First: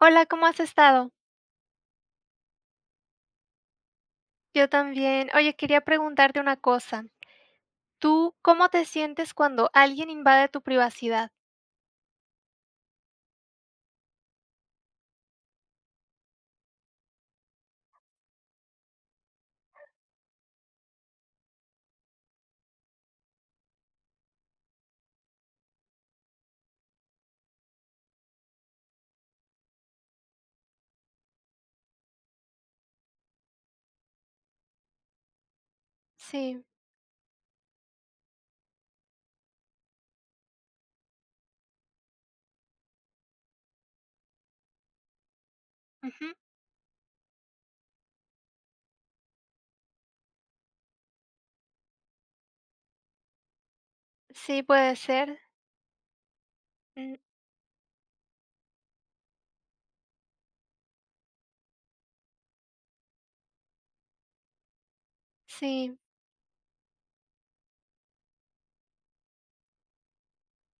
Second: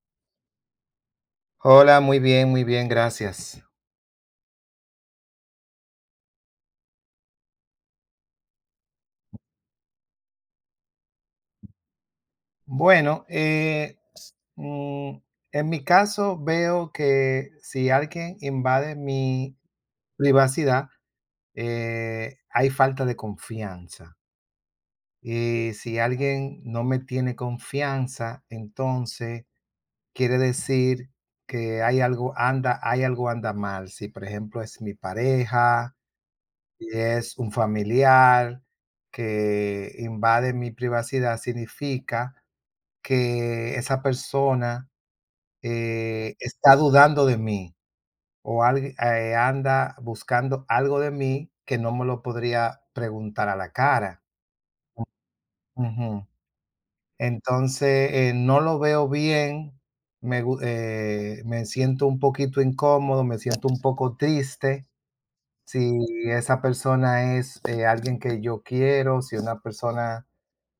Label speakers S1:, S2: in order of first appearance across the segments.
S1: Hola, ¿cómo has estado?
S2: Hola, muy bien, gracias.
S1: Yo también. Oye, quería preguntarte una cosa. ¿Tú cómo te sientes cuando alguien invade tu privacidad?
S2: Bueno, mm, en mi caso veo que si alguien invade mi privacidad, hay falta de confianza. Y si alguien no me tiene confianza, entonces quiere decir que hay algo anda mal. Si por ejemplo es mi pareja,
S1: Sí,
S2: si es un familiar que invade mi privacidad, significa que esa persona,
S1: ujú,
S2: está dudando de mí o alg anda buscando algo de mí que no me lo podría preguntar a la cara.
S1: sí, puede ser.
S2: Ujú.
S1: mm,
S2: Entonces, no lo veo bien, me siento un poquito incómodo, me siento un poco triste. Si
S1: Sí,
S2: esa persona es, alguien que yo quiero, si una persona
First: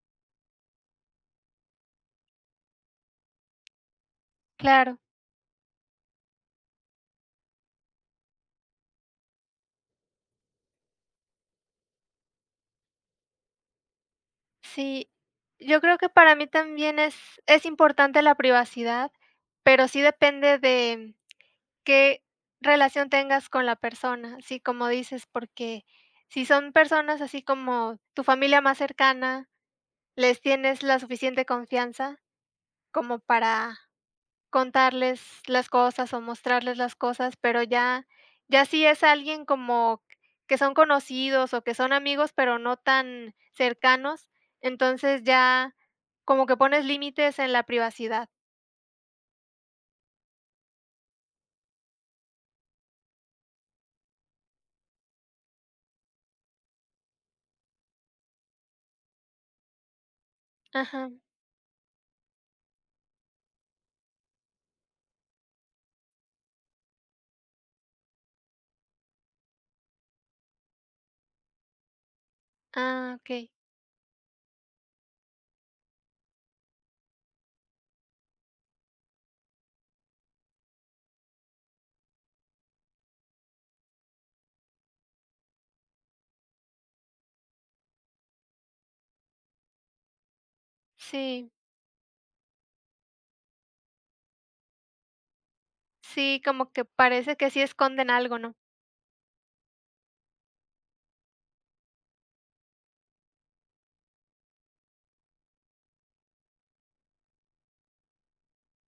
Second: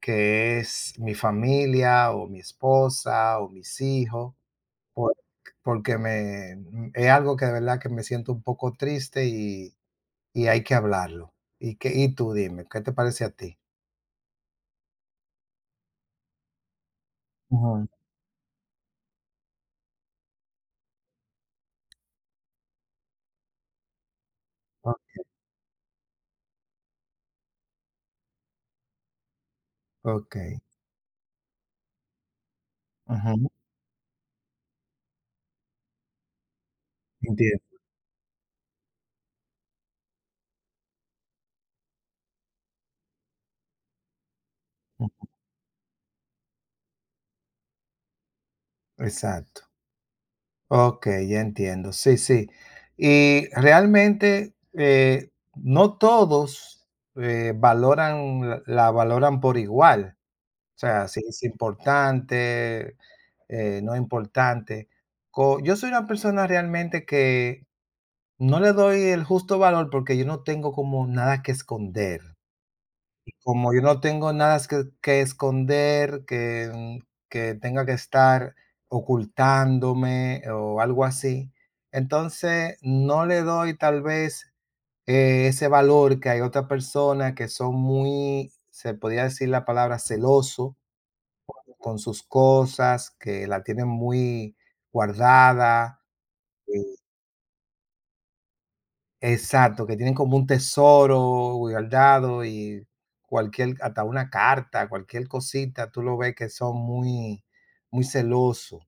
S2: que es mi familia o mi esposa o mis hijos.
S1: claro,
S2: Por porque es algo que de verdad que me siento un poco triste y hay que hablarlo. ¿Y tú dime, qué te parece a ti?
S1: sí. Yo creo que para mí también es
S2: Ujú.
S1: importante la privacidad, pero sí depende de qué relación tengas con la persona, así como
S2: O
S1: dices, porque si son personas así como tu familia más cercana, les
S2: okey.
S1: tienes la suficiente confianza, como
S2: Ujú.
S1: para contarles las cosas o mostrarles las cosas, pero
S2: Entiendo.
S1: ya si es alguien como que son conocidos o que son amigos, pero no tan cercanos, entonces
S2: Mm.
S1: ya como que pones límites en la privacidad.
S2: Exacto. Okey, ya entiendo. Sí, sí. Y realmente, no todos, valoran la valoran por igual. O sea,
S1: Ajá.
S2: si es importante, no importante. Co Yo soy una persona realmente que no le doy el justo valor porque yo no tengo como nada que esconder.
S1: Ah, okey.
S2: Como yo no tengo nada es que esconder, que, que tenga que estar ocultándome o algo así. Entonces, no le doy tal vez, ese valor que hay otras personas que son muy, se podría decir la palabra celoso
S1: Sí,
S2: con sus cosas, que la tienen muy guardada.
S1: sí, como que
S2: eh,
S1: parece que sí esconden algo, ¿no?
S2: Exacto, que tienen como un tesoro guardado y cualquier hasta una carta, cualquier cosita, tú lo ves que son muy muy celosos.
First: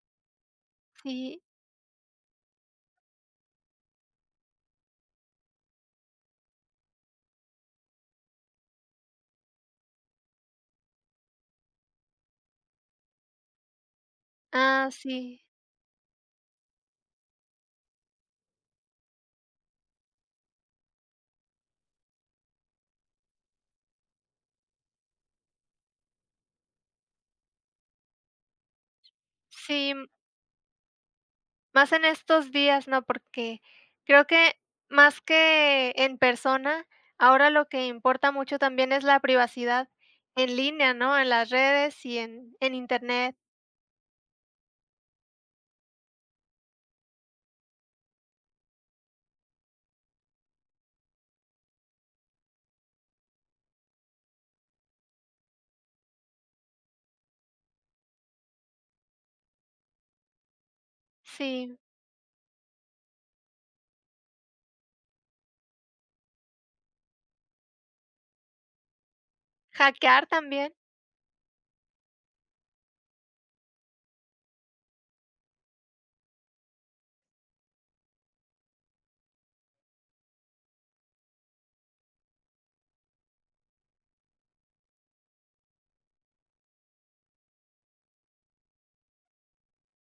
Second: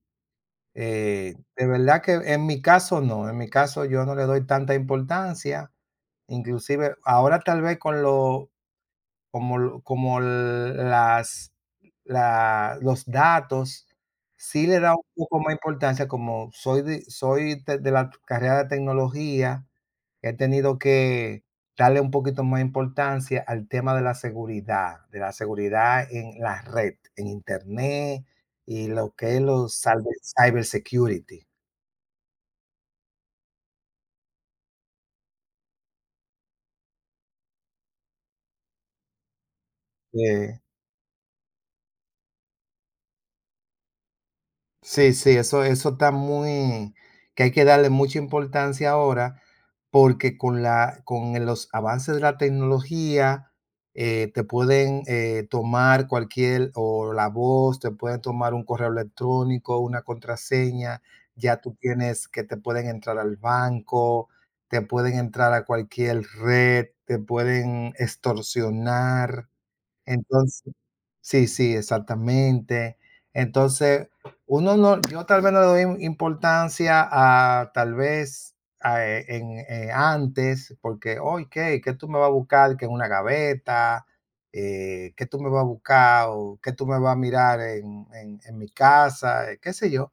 S1: Sí.
S2: De verdad que en mi caso no, en mi caso yo no le doy tanta importancia, inclusive ahora tal vez con los como, como las, la- los datos, sí le
S1: Ah,
S2: da un poco
S1: sí.
S2: más importancia, como soy de la carrera de tecnología, he tenido que darle un poquito más importancia al tema de la seguridad en la red, en Internet y lo que es los
S1: Sí.
S2: cyber security.
S1: Más en estos días, ¿no? Porque creo que más que en persona, ahora lo que importa mucho también es la privacidad en línea, ¿no? En las redes y en Internet.
S2: Sí, sí, eso está muy que hay que darle mucha importancia ahora, porque con la con el- los avances de la tecnología, te pueden, tomar cualquier o la voz, te pueden tomar un correo electrónico, una contraseña, ya tú
S1: Sí,
S2: tienes que te pueden entrar al banco, te pueden entrar a cualquier red, te pueden extorsionar.
S1: hackear también.
S2: Entonces Sí, sí, exactamente. Entonces, uno no yo tal vez no le doy im importancia a tal vez, antes, porque: "Okey, ¿Qué tú me vas a buscar que en una gaveta? ¿Qué tú me vas a buscar o qué tú me vas a mirar en mi casa?", qué sé yo.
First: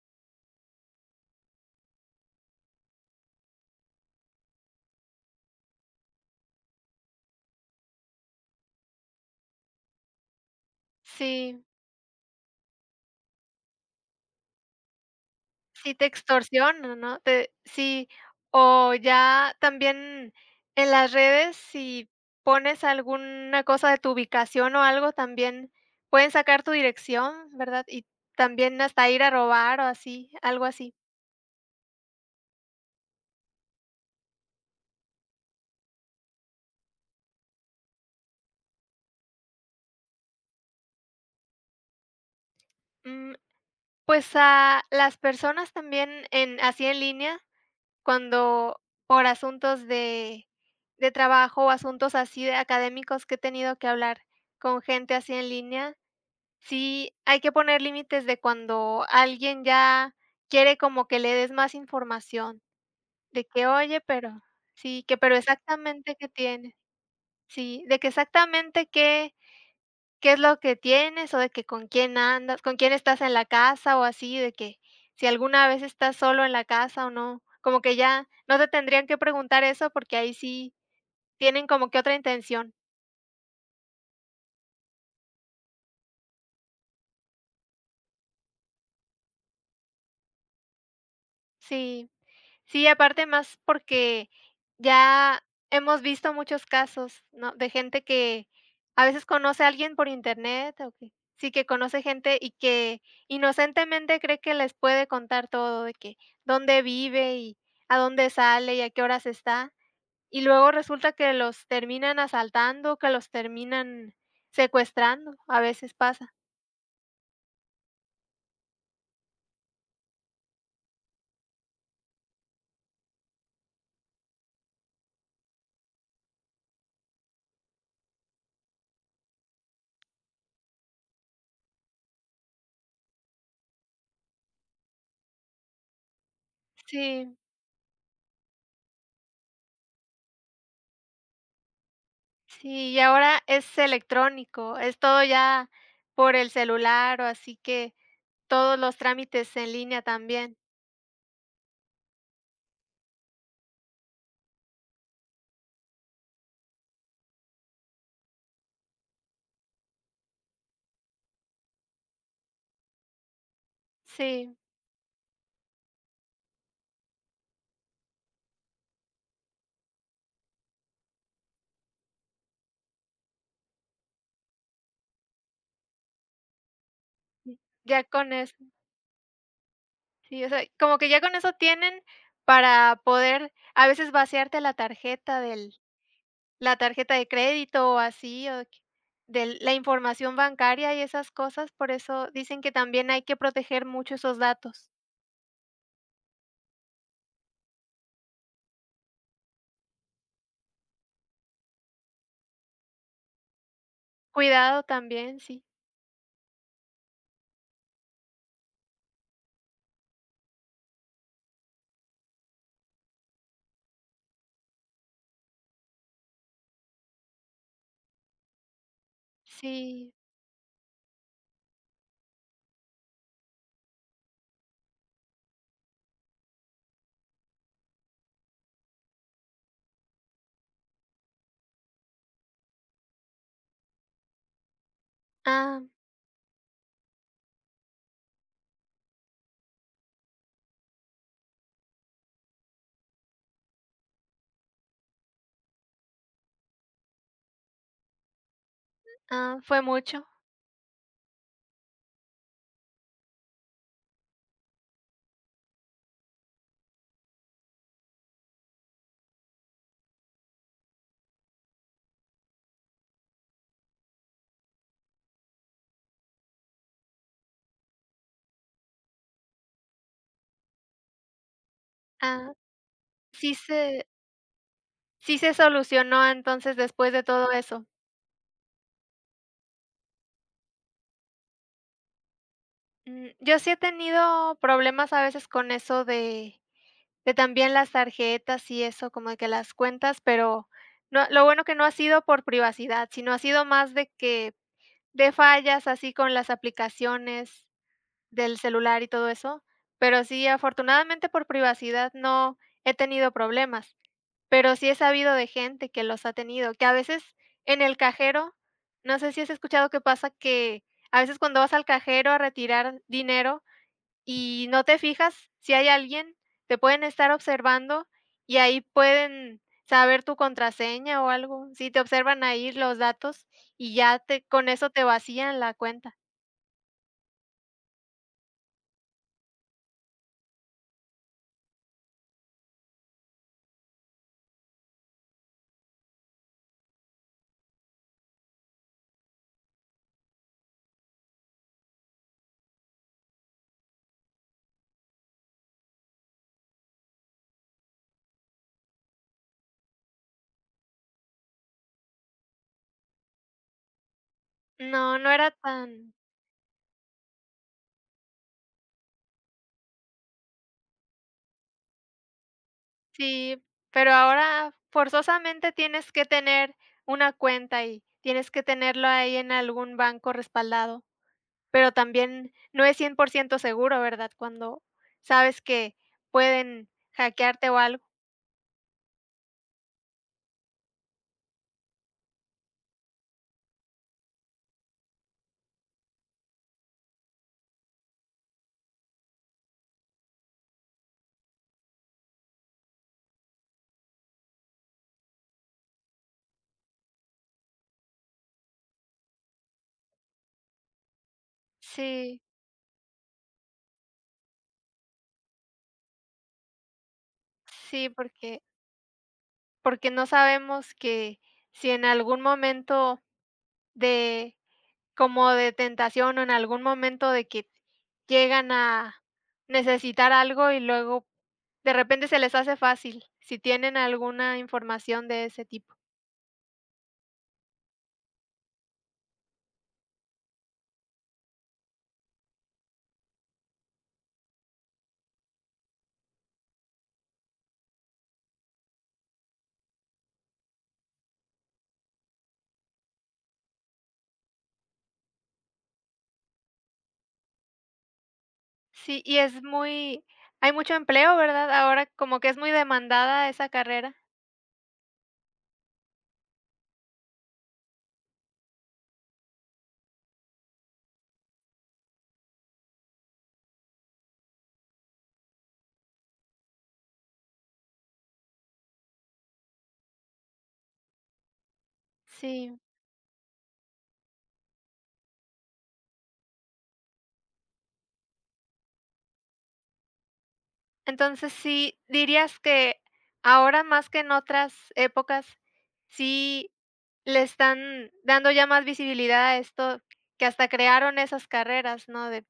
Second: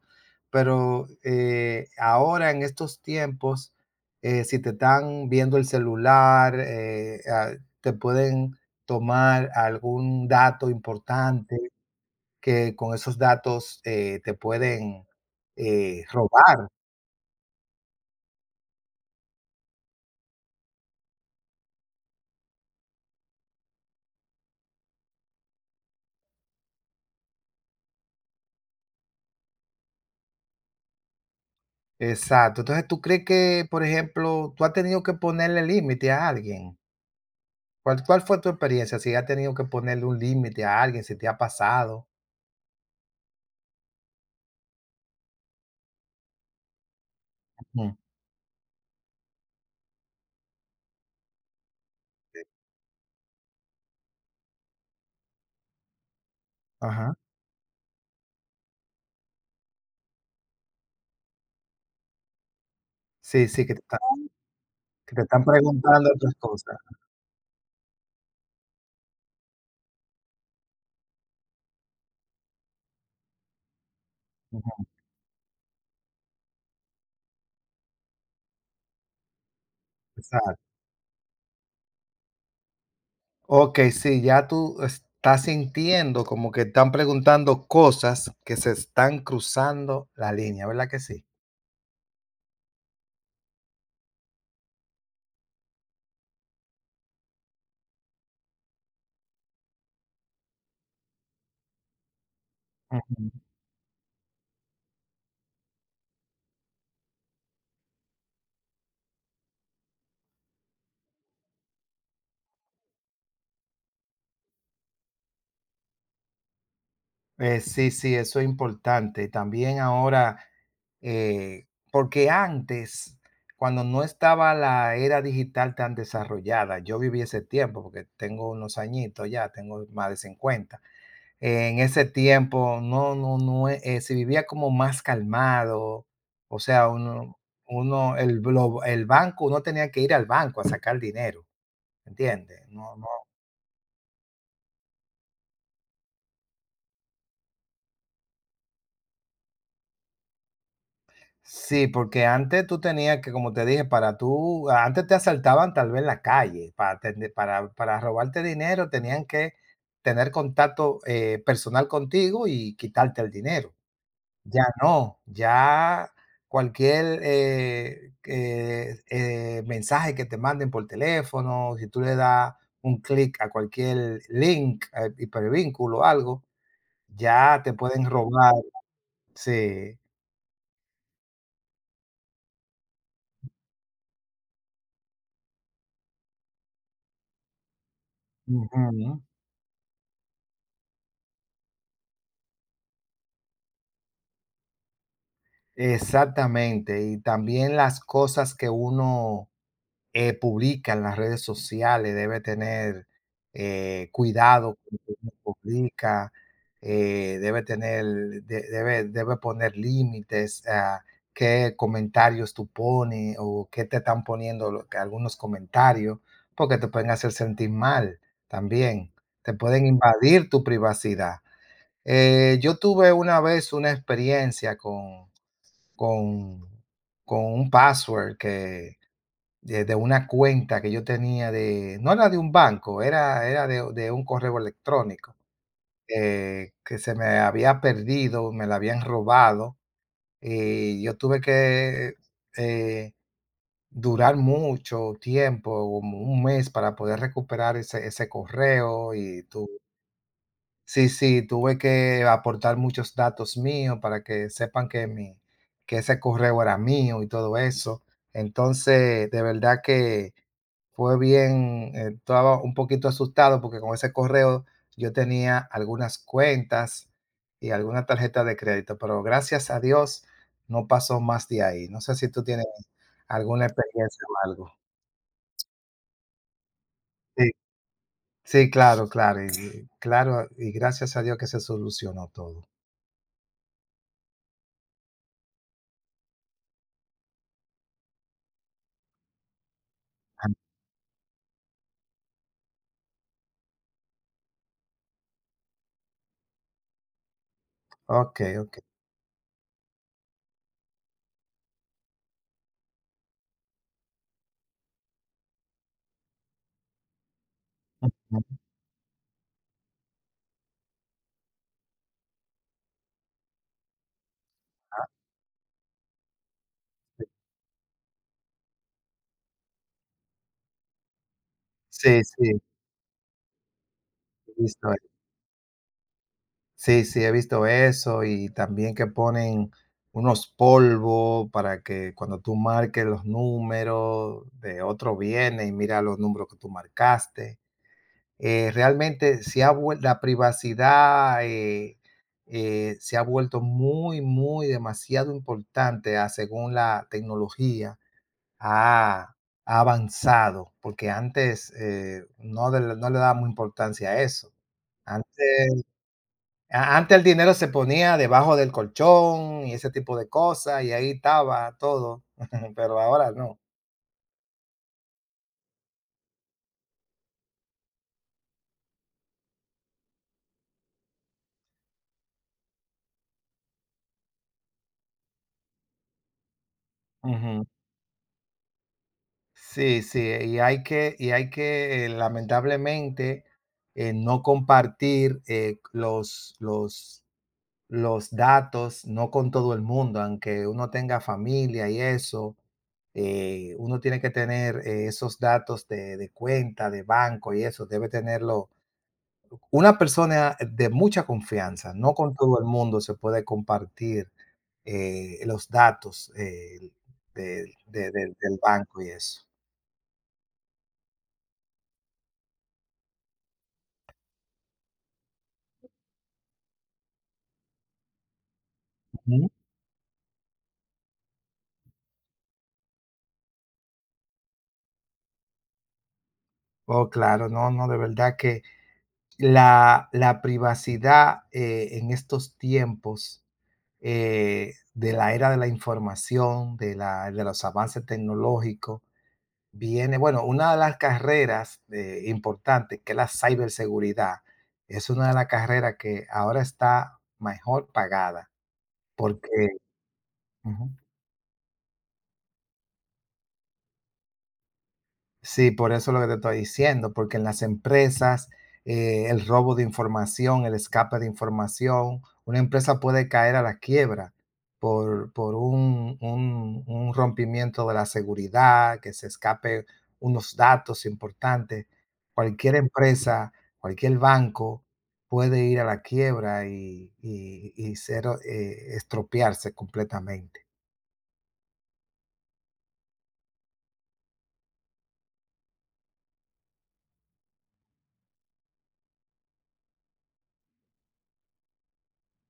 S2: Pero, ahora en estos tiempos, si te están viendo el celular, te pueden tomar algún dato importante
S1: Sí,
S2: que con esos datos, te pueden,
S1: sí te
S2: robar.
S1: extorsionan, ¿no? Te sí, o ya también en las redes, si pones alguna cosa de tu ubicación o algo, también pueden sacar tu dirección, ¿verdad? Y también hasta ir a robar o así, algo así.
S2: Exacto. Entonces, ¿tú crees que, por ejemplo, tú has tenido que ponerle límite a alguien? ¿Cuál fue tu experiencia? Si has tenido que ponerle un límite a alguien, si te ha pasado.
S1: Mm, pues, a las personas también en así en línea,
S2: Ujú.
S1: cuando por asuntos de trabajo o asuntos así de académicos que he tenido que hablar con gente así en línea, sí
S2: Ajá.
S1: hay que poner límites de cuando alguien ya quiere como que le des más información, de
S2: Sí, sí,
S1: que:
S2: que te están
S1: "Oye, pero" sí,
S2: que
S1: que:
S2: te
S1: "Pero
S2: están preguntando
S1: exactamente, ¿qué
S2: otras
S1: tiene?".
S2: cosas.
S1: Sí, de que: "Exactamente, ¿qué ¿Qué es lo que tienes? O de que con quién andas, con quién estás en la casa o así, de que
S2: Ujú,
S1: si alguna vez estás solo en la casa o no, como que ya no te tendrían que preguntar eso porque ahí
S2: exacto.
S1: sí tienen como que otra intención".
S2: Okey, sí, ya tú estás sintiendo como que están preguntando cosas que se están cruzando la línea, ¿verdad que sí?
S1: Sí. Sí, aparte más porque ya hemos visto muchos casos, ¿no? De gente que a veces conoce a alguien por internet o que sí, que conoce gente y que
S2: Ujú.
S1: inocentemente cree que les puede contar todo, de que dónde vive y a dónde sale y a qué horas está. Y luego resulta que los terminan asaltando, que los terminan secuestrando, a veces pasa.
S2: Sí, sí, eso es importante. También ahora, porque antes, cuando no estaba la era digital tan desarrollada, yo viví ese tiempo, porque tengo unos añitos ya, tengo más de 50. En ese tiempo, no, no, no, se vivía como más calmado, o sea,
S1: Sí,
S2: el banco, uno tenía que ir al banco a sacar dinero, ¿entiendes?
S1: sí,
S2: No,
S1: y ahora es electrónico, es todo ya por el celular o así que todos los trámites en línea también.
S2: sí, porque antes tú tenías que, como te dije, para tú antes te asaltaban tal vez en la calle, para tende para robarte dinero tenían que tener contacto, personal contigo y quitarte el dinero.
S1: Sí,
S2: Ya no, ya cualquier, que, mensaje que te manden por teléfono, si tú le das un clic a cualquier link, hipervínculo o algo, ya te
S1: ya
S2: pueden
S1: con
S2: robar.
S1: eso,
S2: Sí.
S1: sí, o sea, como que ya con eso tienen para poder a veces vaciarte la tarjeta del la tarjeta de crédito o así, o que
S2: Ujú.
S1: del la información bancaria y esas cosas, por eso dicen que también hay que proteger mucho esos datos.
S2: Exactamente, y también las cosas que uno, publica en las redes sociales debe tener, cuidado
S1: Cuidado
S2: con lo que uno
S1: también, sí.
S2: publica, debe tener de debe debe poner límites a qué comentarios tú pones o qué te están poniendo lo algunos comentarios, porque te pueden hacer sentir mal también, te pueden
S1: Sí.
S2: invadir tu privacidad. Yo tuve una vez una experiencia con con un password que de una cuenta que yo tenía de no era de un banco, era de un correo electrónico,
S1: Ah,
S2: que se me había perdido, me la habían robado, y yo tuve que, eh, durar mucho tiempo, como un mes para poder recuperar ese ese correo y
S1: ah,
S2: tu
S1: fue mucho.
S2: Sí, sí, tuve que aportar muchos datos míos para que sepan que ese correo era mío y todo eso. Entonces, de verdad que fue bien, estaba un poquito asustado porque con ese correo yo tenía algunas cuentas y alguna tarjeta de crédito, pero gracias a Dios no pasó más de ahí. No sé si tú
S1: Ah,
S2: tienes
S1: sí
S2: alguna
S1: se
S2: experiencia o algo.
S1: sí se solucionó entonces después de todo
S2: Sí,
S1: eso.
S2: sí, claro, claro, y claro, y gracias a Dios que se solucionó todo.
S1: Mm, yo sí he tenido problemas a veces con eso de también las tarjetas y eso, como de que las cuentas, pero no, lo bueno que no ha sido por privacidad, sino ha sido más de que de fallas así con las aplicaciones del
S2: Okey, okey.
S1: celular y todo eso, pero sí, afortunadamente por privacidad no he tenido problemas, pero sí he sabido de gente que los ha tenido, que a veces en el cajero,
S2: Ujú.
S1: no sé si has escuchado que pasa que a veces cuando vas al cajero a retirar dinero, y no te fijas si hay alguien, te pueden estar observando y ahí pueden saber tu contraseña o algo. Si te
S2: Sí,
S1: observan
S2: sí,
S1: ahí los datos y ya te
S2: he
S1: con eso
S2: visto,
S1: te vacían la cuenta.
S2: sí, sí, he visto eso, y también que ponen unos polvos para que cuando tú marques los números de otro viene y mira los números que tú marcaste. Realmente se ha vuel la privacidad, se ha vuelto muy, muy demasiado importante a según la tecnología. Ah, Ha avanzado, porque antes, no le dábamos importancia a eso.
S1: No, no era
S2: Antes
S1: tan
S2: antes el dinero se ponía debajo del colchón y ese tipo de cosas, y ahí estaba todo, pero ahora no.
S1: sí, pero ahora forzosamente tienes que tener una cuenta y tienes que tenerlo ahí en algún banco respaldado, pero también no es 100% seguro, ¿verdad? Cuando sabes que pueden
S2: Ujú.
S1: hackearte o algo.
S2: Sí, sí, lamentablemente, no compartir, los datos, no con todo el mundo, aunque uno tenga familia y eso, uno tiene que tener, esos datos de cuenta, de banco y eso, debe tenerlo una persona de mucha confianza, no con
S1: Sí.
S2: todo el mundo se puede compartir, los datos, del
S1: Sí,
S2: de del del
S1: porque
S2: banco y eso.
S1: no sabemos que si en algún momento de como de tentación o en algún momento de que llegan a
S2: Ujú.
S1: necesitar algo y luego de repente se les hace fácil, si tienen alguna información de ese tipo.
S2: Oh, claro, no, no, de verdad que la privacidad, en estos tiempos de la era de la información, de los avances tecnológicos. Viene, bueno, una de las carreras importantes, que es la ciberseguridad, es una de las carreras que ahora está mejor pagada,
S1: Sí, y
S2: porque.
S1: es muy hay
S2: Ujú.
S1: mucho empleo, ¿verdad? Ahora como que es muy demandada esa carrera.
S2: Sí, por eso lo que te estoy diciendo, porque en las empresas, el robo de información, el escape de información, una empresa puede caer a la quiebra por un rompimiento de la seguridad, que se escape unos datos importantes. Cualquier
S1: Sí.
S2: empresa, cualquier banco puede ir a la quiebra y ser, estropearse completamente.
S1: Entonces, sí, dirías que ahora más que en otras épocas, sí le están dando ya más visibilidad a esto, que hasta crearon esas carreras, ¿no? De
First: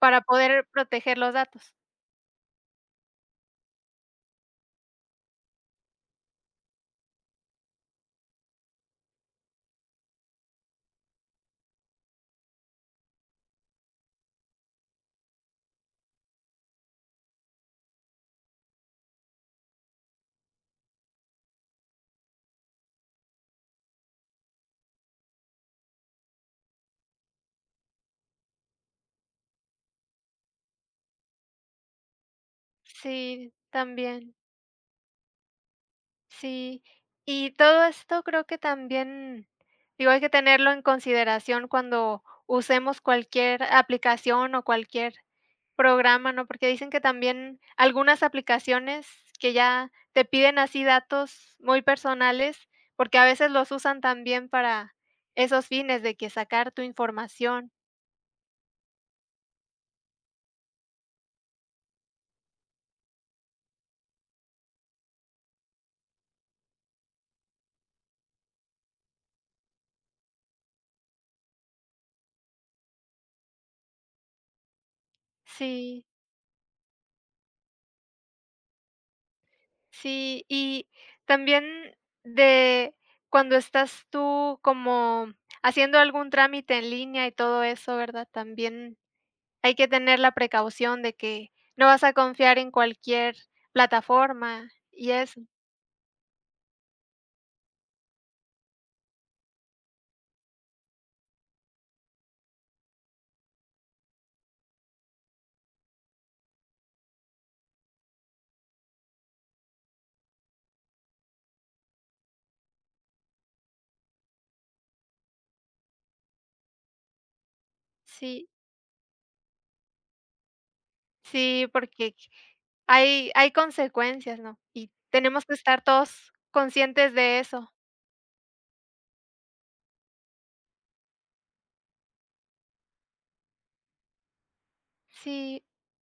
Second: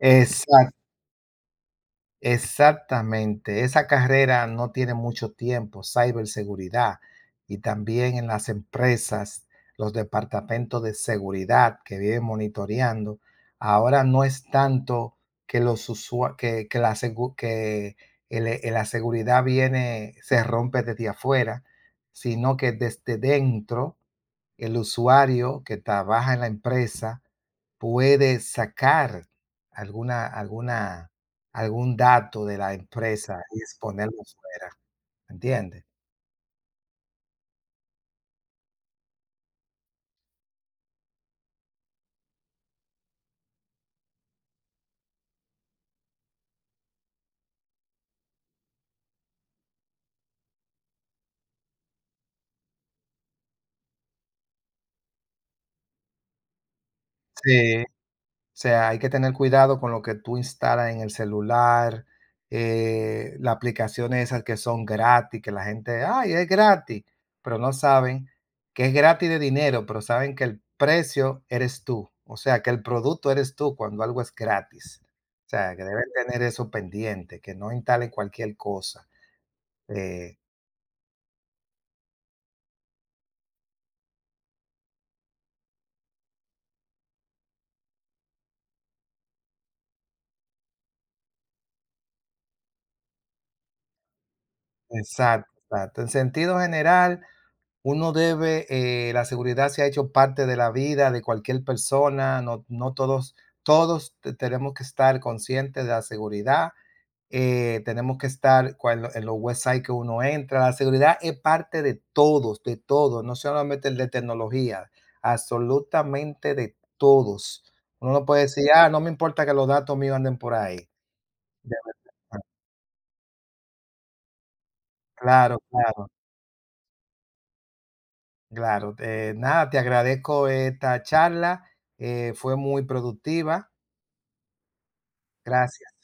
S1: para poder proteger los datos.
S2: Exactamente, esa carrera no tiene mucho tiempo, ciberseguridad. Y también en las empresas, los departamentos de seguridad que viven monitoreando, ahora no es tanto que los usua- que la, segu- la seguridad viene, se rompe desde afuera, sino que desde dentro el usuario que trabaja en la empresa puede sacar alguna alguna algún dato de la empresa
S1: Sí,
S2: y exponerlo
S1: también,
S2: fuera, ¿entiendes?
S1: sí. Y todo esto creo que también, digo, hay que tenerlo en consideración cuando usemos cualquier aplicación o cualquier programa, ¿no? Porque dicen que también algunas aplicaciones que ya te piden así datos muy personales, porque a veces los usan también para esos fines de que sacar tu información.
S2: Sí. Sea, hay que tener cuidado con lo que tú instalas en el celular, las aplicaciones esas que son gratis, que la gente, ay, es gratis, pero no saben que es gratis de dinero, pero saben que el precio eres tú, o sea, que el producto eres tú cuando algo es gratis. O sea, que deben
S1: Sí,
S2: tener eso pendiente, que no instalen cualquier cosa. Eh,
S1: sí, y también de cuando estás tú como haciendo algún trámite en línea y todo eso, ¿verdad? También hay que tener la precaución de que no vas a confiar en cualquier plataforma y eso.
S2: exacto, exacto. En sentido general, la seguridad se ha hecho parte de la vida de cualquier persona, no, todos te tenemos que estar conscientes de la seguridad, tenemos que estar cuando en los websites que uno entra, la seguridad es parte de todos, no solamente el de tecnología, absolutamente de todos. Uno no puede
S1: Sí.
S2: decir: "Ah, no me importa que los datos míos anden por ahí".
S1: Sí,
S2: De
S1: porque
S2: verdad,
S1: hay consecuencias, ¿no? Y tenemos que
S2: claro,
S1: estar
S2: claro.
S1: todos conscientes de eso.
S2: Claro, nada, te agradezco esta charla, fue muy productiva.
S1: Sí,
S2: Gracias.